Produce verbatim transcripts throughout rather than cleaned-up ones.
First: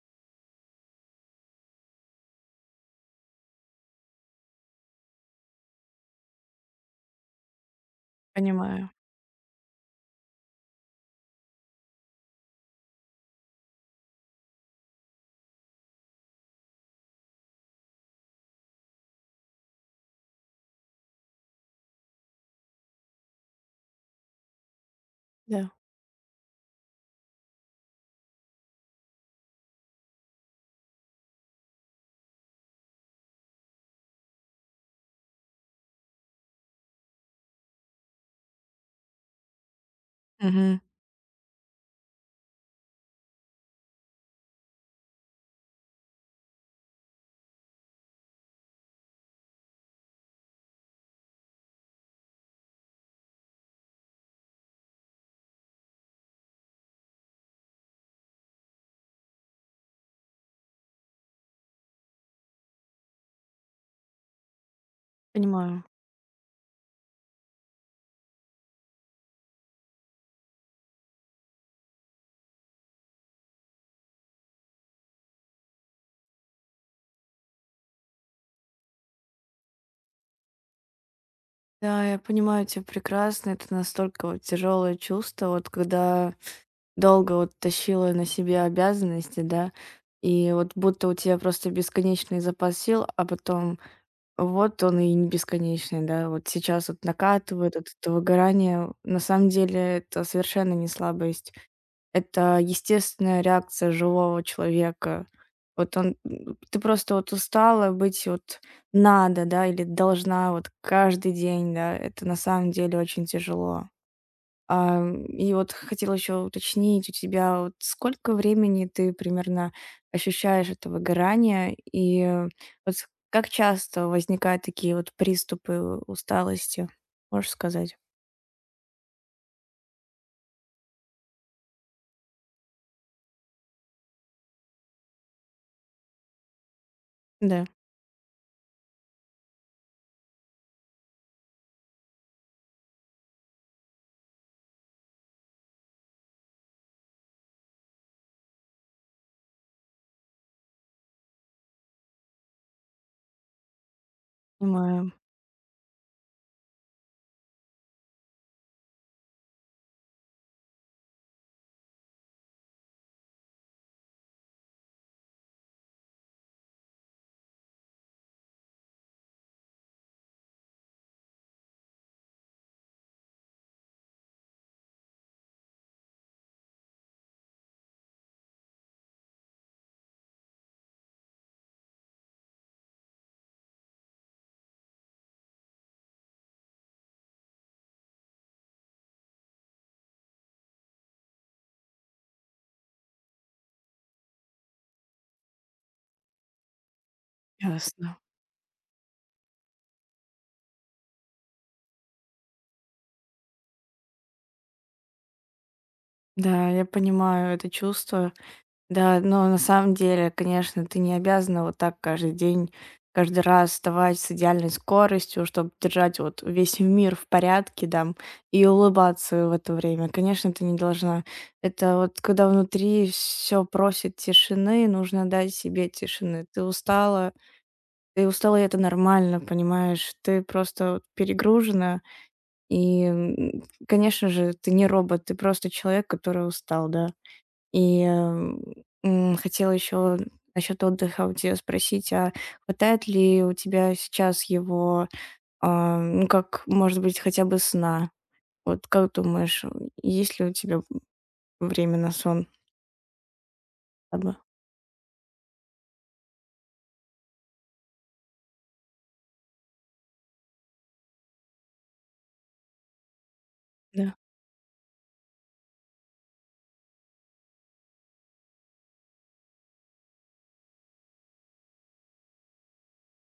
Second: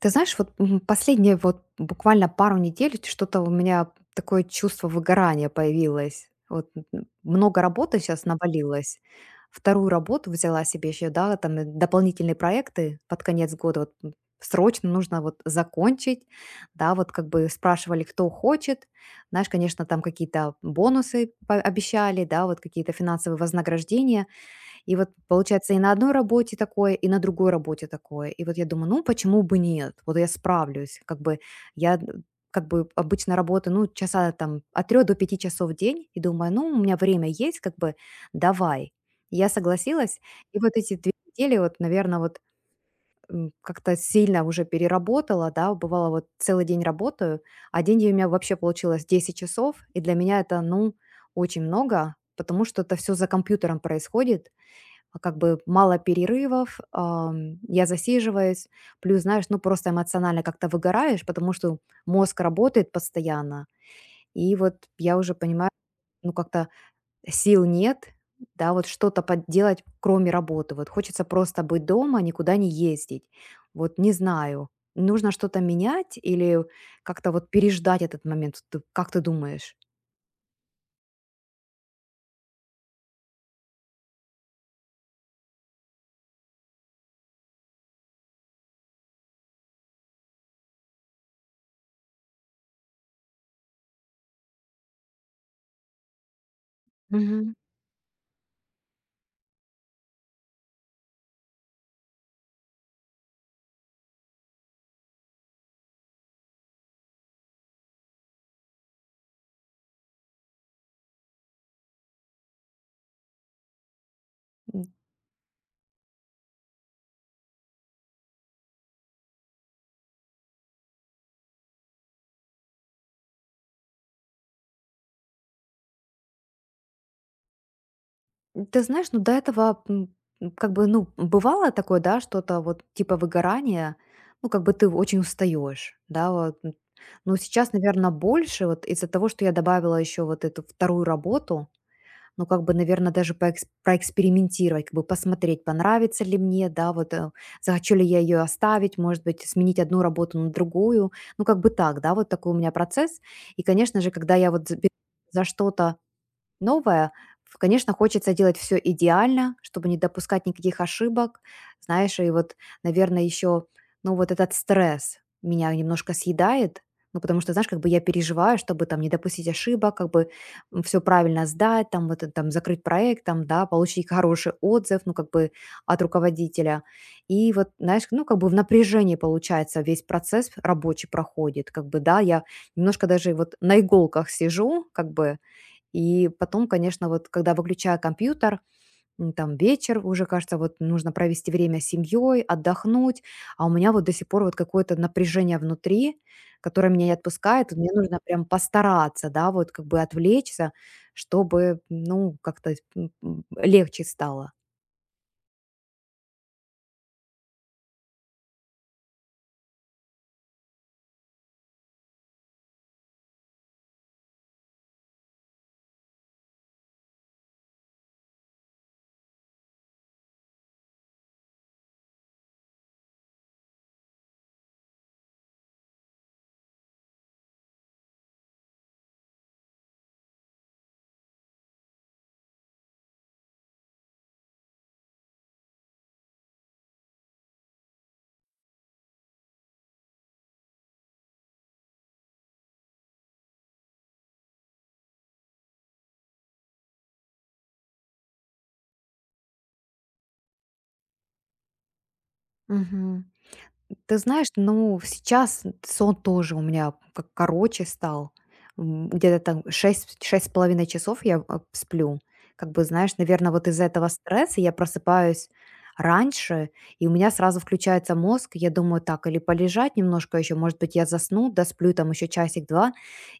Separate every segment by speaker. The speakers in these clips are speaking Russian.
Speaker 1: Ты знаешь, вот м, последние вот буквально пару недель что-то у меня такое чувство выгорания появилось. Вот м, много работы сейчас
Speaker 2: Понимаю,
Speaker 1: навалилось. Вторую работу взяла себе еще, да, там и дополнительные проекты под конец года. Вот м, срочно нужно вот закончить, да, вот как бы спрашивали, кто хочет. Знаешь, конечно, там какие-то бонусы по- обещали, да, вот какие-то финансовые вознаграждения. И вот
Speaker 2: да.
Speaker 1: получается и на одной работе такое, и на другой работе такое. И вот я думаю, ну почему бы нет? Вот я справлюсь. Как бы я д- как бы обычно работаю, ну, часа там от трёх до пяти часов в день, и думаю, ну, у меня время есть, как бы давай. Я согласилась, и вот
Speaker 2: Мгм.
Speaker 1: эти две недели, вот, наверное, вот м, как-то сильно уже переработала, да, бывало, вот целый день работаю, один день у меня вообще получилось десять часов, и для меня это, ну, очень много, потому что это все за компьютером происходит, а как бы мало перерывов, ам, я засиживаюсь. Плюс, знаешь, ну просто эмоционально как-то выгораешь, потому что мозг работает постоянно. И вот я уже понимаю,
Speaker 2: Понимаю.
Speaker 1: ну как-то сил нет, да, вот что-то подделать, кроме работы. Вот хочется просто быть дома, никуда не ездить. Вот не знаю, нужно что-то менять или как-то вот переждать этот момент. Ты- Как ты думаешь?
Speaker 2: Да, я понимаю тебя прекрасно. Это настолько вот тяжелое чувство, вот когда долго вот тащила на себе обязанности, да, и вот будто у тебя просто бесконечный запас сил, а потом вот он и не бесконечный, да, вот сейчас вот
Speaker 1: Мгм.
Speaker 2: накатывает вот это выгорание. На самом деле это совершенно не слабость. Это естественная реакция живого человека. Вот он, м, ты просто вот устала быть вот надо, да, или должна вот каждый день, да, это на самом деле очень тяжело. А, м, и вот хотела еще уточнить у тебя, вот сколько времени ты примерно ощущаешь это выгорание, и э, вот с- как часто возникают такие вот приступы усталости, можешь сказать?
Speaker 1: Ты знаешь, ну, до этого, м, м, как бы, ну, бывало такое, да, что-то вот типа выгорания, ну, как бы ты очень устаешь, да, вот. м. Но
Speaker 2: Да,
Speaker 1: сейчас, наверное, больше вот из-за того, что я добавила еще вот эту вторую работу, ну, как бы, наверное, даже поэкс- проэкспериментировать, как бы посмотреть, понравится ли мне, да, вот э, захочу ли я ее оставить, может быть, сменить одну работу на другую, ну, как бы так, да, вот такой у меня процесс. И, конечно же, когда я вот за
Speaker 2: понимаю,
Speaker 1: за что-то новое, в конечно, хочется делать все идеально, чтобы не допускать никаких ошибок. Знаешь, и вот, наверное, еще, ну, вот этот стресс меня немножко съедает. Ну, потому что, знаешь, как бы я переживаю, чтобы там не допустить ошибок, как бы все правильно сдать, там, вот, э, там, закрыть проект, там, да, получить хороший отзыв, ну, как бы от руководителя. И вот, знаешь, ну, как бы в напряжении, получается, весь процесс рабочий проходит. Как бы, да, я немножко даже вот на иголках сижу, как бы, и потом, конечно, вот когда выключаю компьютер, м, там вечер, уже кажется, вот нужно провести время с семьей, отдохнуть, а у меня вот до сих пор вот какое-то напряжение внутри, которое меня не отпускает, и мне нужно
Speaker 2: ясно.
Speaker 1: прям постараться, да, вот как бы отвлечься, чтобы, ну, как-то м, м, легче стало.
Speaker 2: Да, я понимаю это чувство. Да, но на самом деле, конечно, ты не обязана вот так каждый день, каждый раз вставать с идеальной скоростью, чтобы держать вот весь мир в порядке, да, и улыбаться в это время. Конечно, ты не должна. Это вот когда внутри все просит тишины, нужно дать себе тишины. Ты устала, ты устала, и это нормально, понимаешь? Ты просто вот перегружена, и, м, конечно же, ты не робот, ты просто человек, который устал, да. И, эм, м, Хотела еще насчет отдыха у тебя спросить, а хватает ли у тебя сейчас его, а, ну, как, может быть, хотя бы сна? Вот как думаешь, есть ли у тебя время на сон
Speaker 1: Мгм. Ты
Speaker 2: хотя бы?
Speaker 1: знаешь, ну, сейчас сон тоже у меня как короче стал. М, Где-то там шесть, шесть с половиной часов я а, сплю. Как бы, знаешь, наверное, вот из-за этого
Speaker 2: Да,
Speaker 1: стресса я просыпаюсь раньше, и у меня сразу включается мозг, я думаю, так, или полежать немножко еще, может быть, я засну, досплю там еще часик-два,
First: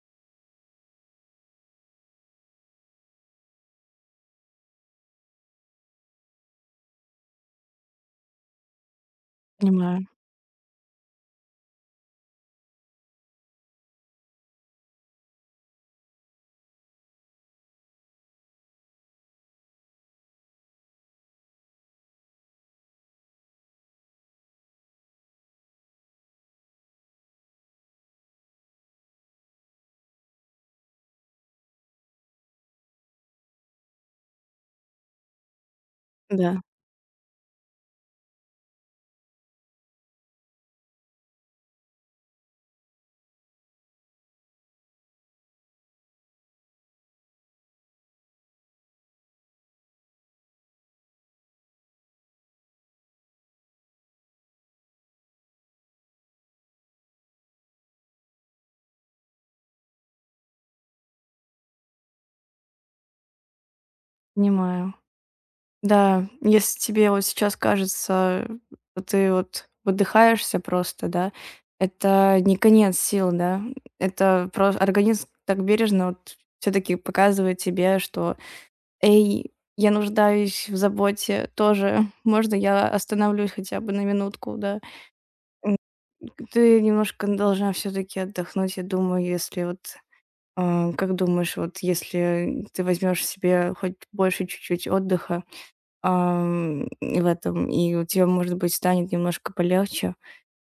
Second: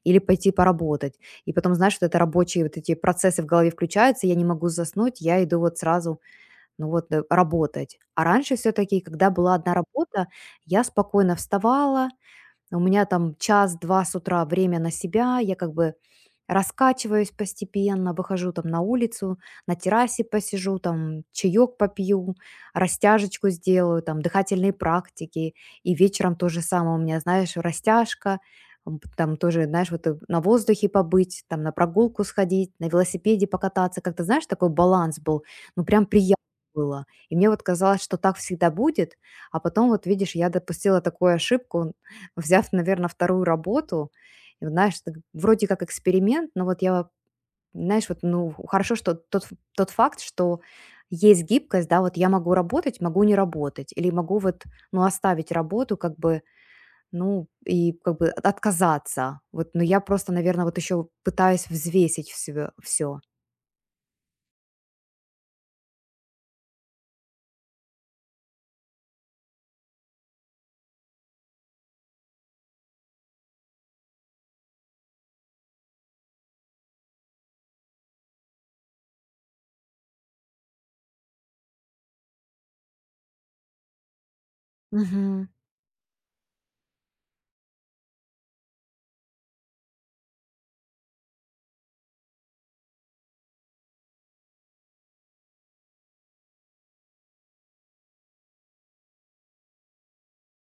Speaker 1: или пойти поработать. И потом, знаешь, вот это рабочие вот эти процессы в голове включаются, я не могу заснуть, я иду вот сразу ну вот, э, работать. А раньше все-таки, когда была одна
Speaker 2: понимаю.
Speaker 1: работа, я спокойно вставала, у меня там час-два с утра время на себя, я как бы раскачиваюсь постепенно, выхожу там на улицу, на террасе посижу, там чаек попью, растяжечку сделаю, там дыхательные практики. И вечером то же самое у меня, знаешь, растяжка, м, там тоже, знаешь, вот э, на воздухе побыть, там на прогулку сходить, на велосипеде покататься. Как-то, знаешь, такой баланс был, ну прям приятно
Speaker 2: Да,
Speaker 1: было. И мне вот казалось, что так всегда будет, а потом вот, видишь, я допустила такую ошибку, взяв, наверное, вторую работу, и вот, знаешь, так вроде как эксперимент, но вот я, знаешь, вот, ну, хорошо, что тот ф тот факт, что есть гибкость, да, вот я могу работать, могу не работать, или могу вот, ну, оставить работу, как бы, ну, и как бы от отказаться. Вот, но я просто, наверное, вот еще пытаюсь взвесить все всё.
Speaker 2: понимаю. Да, если тебе вот сейчас кажется, что ты вот выдыхаешься просто, да, это не конец сил, да. Это просто организм так бережно вот все-таки показывает тебе, что: «Эй, я нуждаюсь в заботе тоже. Можно я остановлюсь хотя бы на минутку, да?» Ты немножко должна все-таки отдохнуть, я думаю, если вот, а, как думаешь, вот если ты возьмешь себе хоть больше чуть-чуть отдыха ам, в этом, и у тебя, может быть, станет немножко полегче.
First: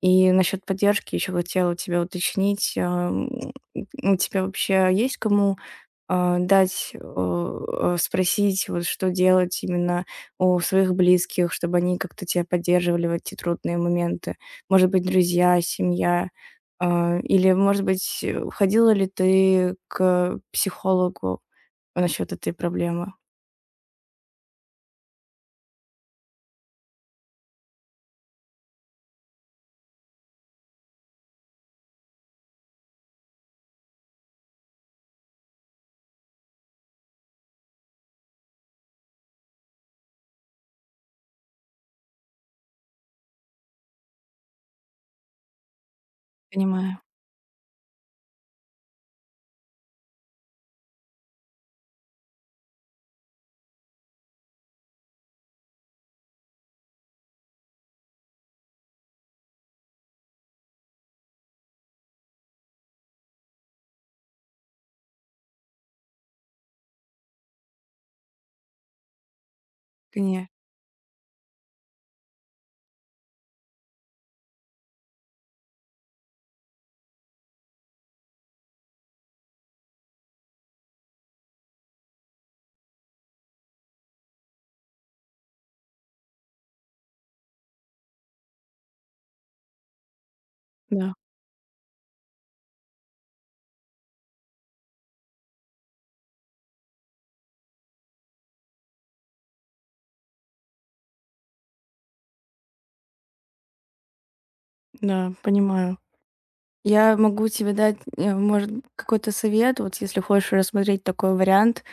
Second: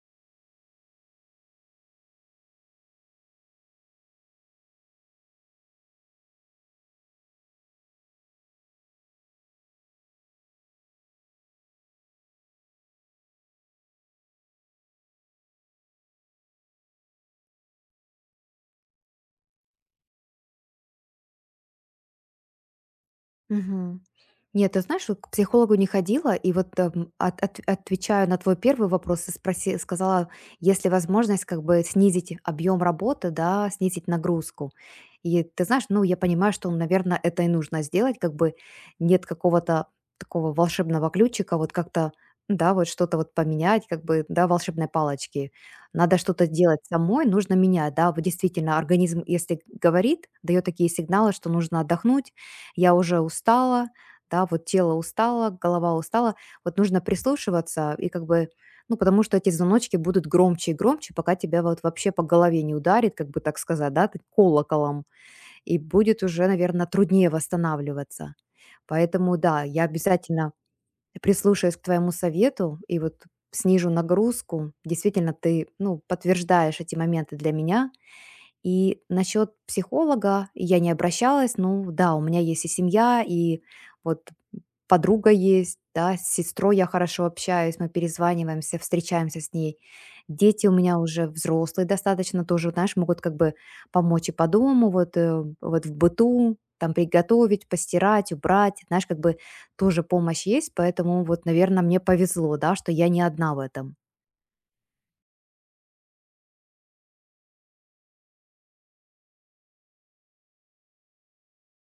Speaker 2: И насчет поддержки еще хотела у тебя уточнить. ам, У тебя вообще есть кому, а, дать, э, э, спросить, вот что делать, именно у своих близких, чтобы они как-то тебя поддерживали в эти трудные моменты? Может быть, друзья, семья? а, Или, может быть, э, ходила ли ты к психологу насчет этой проблемы?
Speaker 1: Мгм. Нет, ты знаешь, вот к психологу не ходила, и вот эм, от- от- отвечаю на твой первый вопрос, и спроси, сказала, есть ли возможность как бы снизить объем работы, да, снизить нагрузку. И ты знаешь, ну, я понимаю, что, наверное, это и нужно сделать, как бы нет какого-то такого волшебного ключика, вот как-то, да, вот что-то вот поменять, как бы, да, волшебной палочки. Надо что-то делать
Speaker 2: Понимаю.
Speaker 1: самой, нужно менять, да, вот действительно, организм, если говорит, дает такие сигналы, что нужно отдохнуть, я уже устала, да, вот тело устало, голова устала. Вот нужно прислушиваться и как бы, ну, потому что эти звоночки будут громче и громче, пока тебя вот вообще по голове не ударит, как бы так сказать, да, ты колоколом, и будет уже, наверное, труднее восстанавливаться. Поэтому, да, я
Speaker 2: Конечно.
Speaker 1: обязательно прислушаюсь к твоему совету и вот снижу нагрузку. Действительно, ты, ну, подтверждаешь эти моменты для меня, и насчет психолога я не обращалась. Ну да, у меня есть и семья, и вот подруга есть, да, с сестрой я хорошо общаюсь, мы перезваниваемся, встречаемся с ней. Дети у меня
Speaker 2: Да.
Speaker 1: уже взрослые достаточно тоже, знаешь, могут как бы помочь и по дому, вот, э, вот в быту, там приготовить, постирать, убрать, знаешь, как бы тоже помощь есть, поэтому вот, наверное, мне повезло, да, что я не одна в этом.
Speaker 2: Да, понимаю. Я могу тебе дать, э, может, какой-то совет, вот если хочешь рассмотреть такой вариант,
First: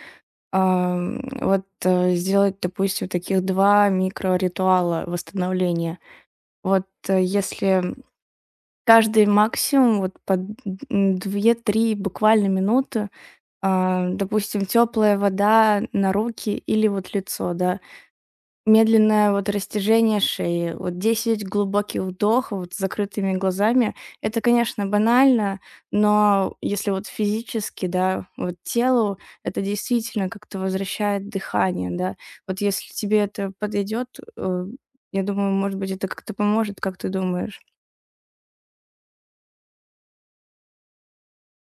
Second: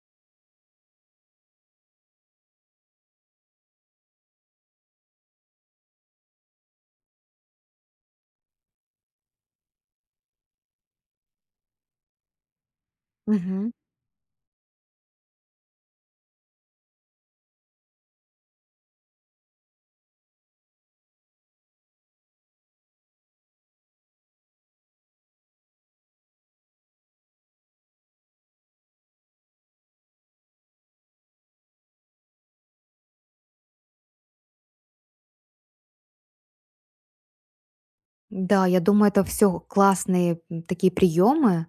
Speaker 2: ам, вот э, сделать, допустим, таких два микроритуала восстановления. Вот э, если каждый максимум вот по д- м, две-три буквально минуты,
Speaker 1: Мгм.
Speaker 2: а, допустим, теплая вода на руки или вот лицо, да, медленное вот растяжение шеи, вот десять глубоких вдохов вот с закрытыми глазами. Это, конечно, банально, но если вот физически, да, вот телу это действительно как-то возвращает дыхание, да. Вот если тебе это подойдет, э, я думаю, может быть, это как-то поможет, как ты думаешь?
Speaker 1: Да, я думаю, это все классные м, такие приемы.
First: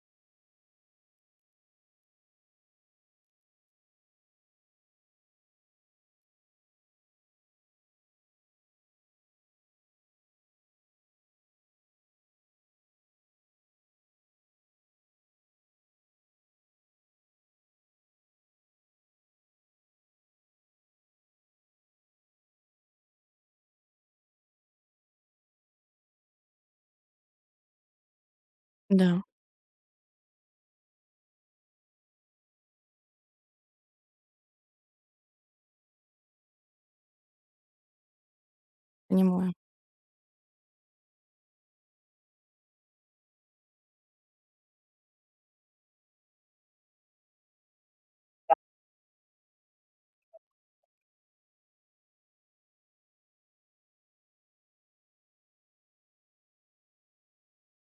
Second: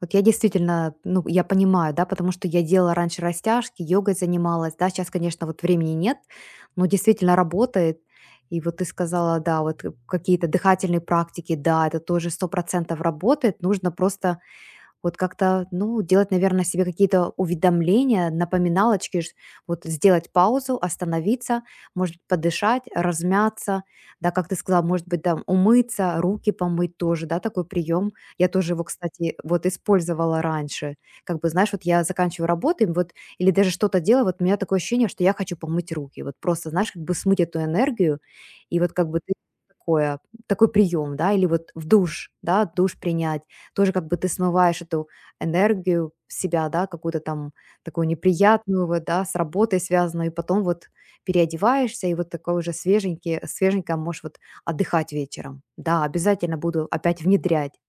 Speaker 1: Вот я действительно, ну, я понимаю, да, потому что я делала раньше растяжки, йогой занималась, да, сейчас, конечно, вот времени нет, но действительно работает. И вот ты сказала, да, вот э, какие-то дыхательные практики, да, это тоже сто процентов работает. Нужно просто вот как-то, ну, делать, наверное, себе какие-то уведомления, напоминалочки, ш- вот сделать паузу, остановиться, может быть, подышать, размяться, да, как ты сказала, может быть, там умыться, руки помыть тоже, да, такой прием. Я тоже его,
Speaker 2: Да.
Speaker 1: кстати, вот использовала раньше. Как бы, знаешь, вот я заканчиваю работу, и вот, или даже что-то делаю, вот у меня такое ощущение, что я хочу помыть руки, вот просто, знаешь, как бы смыть эту энергию, и вот как бы ты
Speaker 2: Понимаю.
Speaker 1: такое, такой прием, да, или вот в душ, да, душ принять, тоже как бы ты смываешь эту энергию с себя, да, какую-то там такую неприятную, вот, да, с работой связанную, и потом вот переодеваешься, и вот такой уже свеженький, свеженько можешь вот отдыхать вечером. Да, обязательно буду опять внедрять.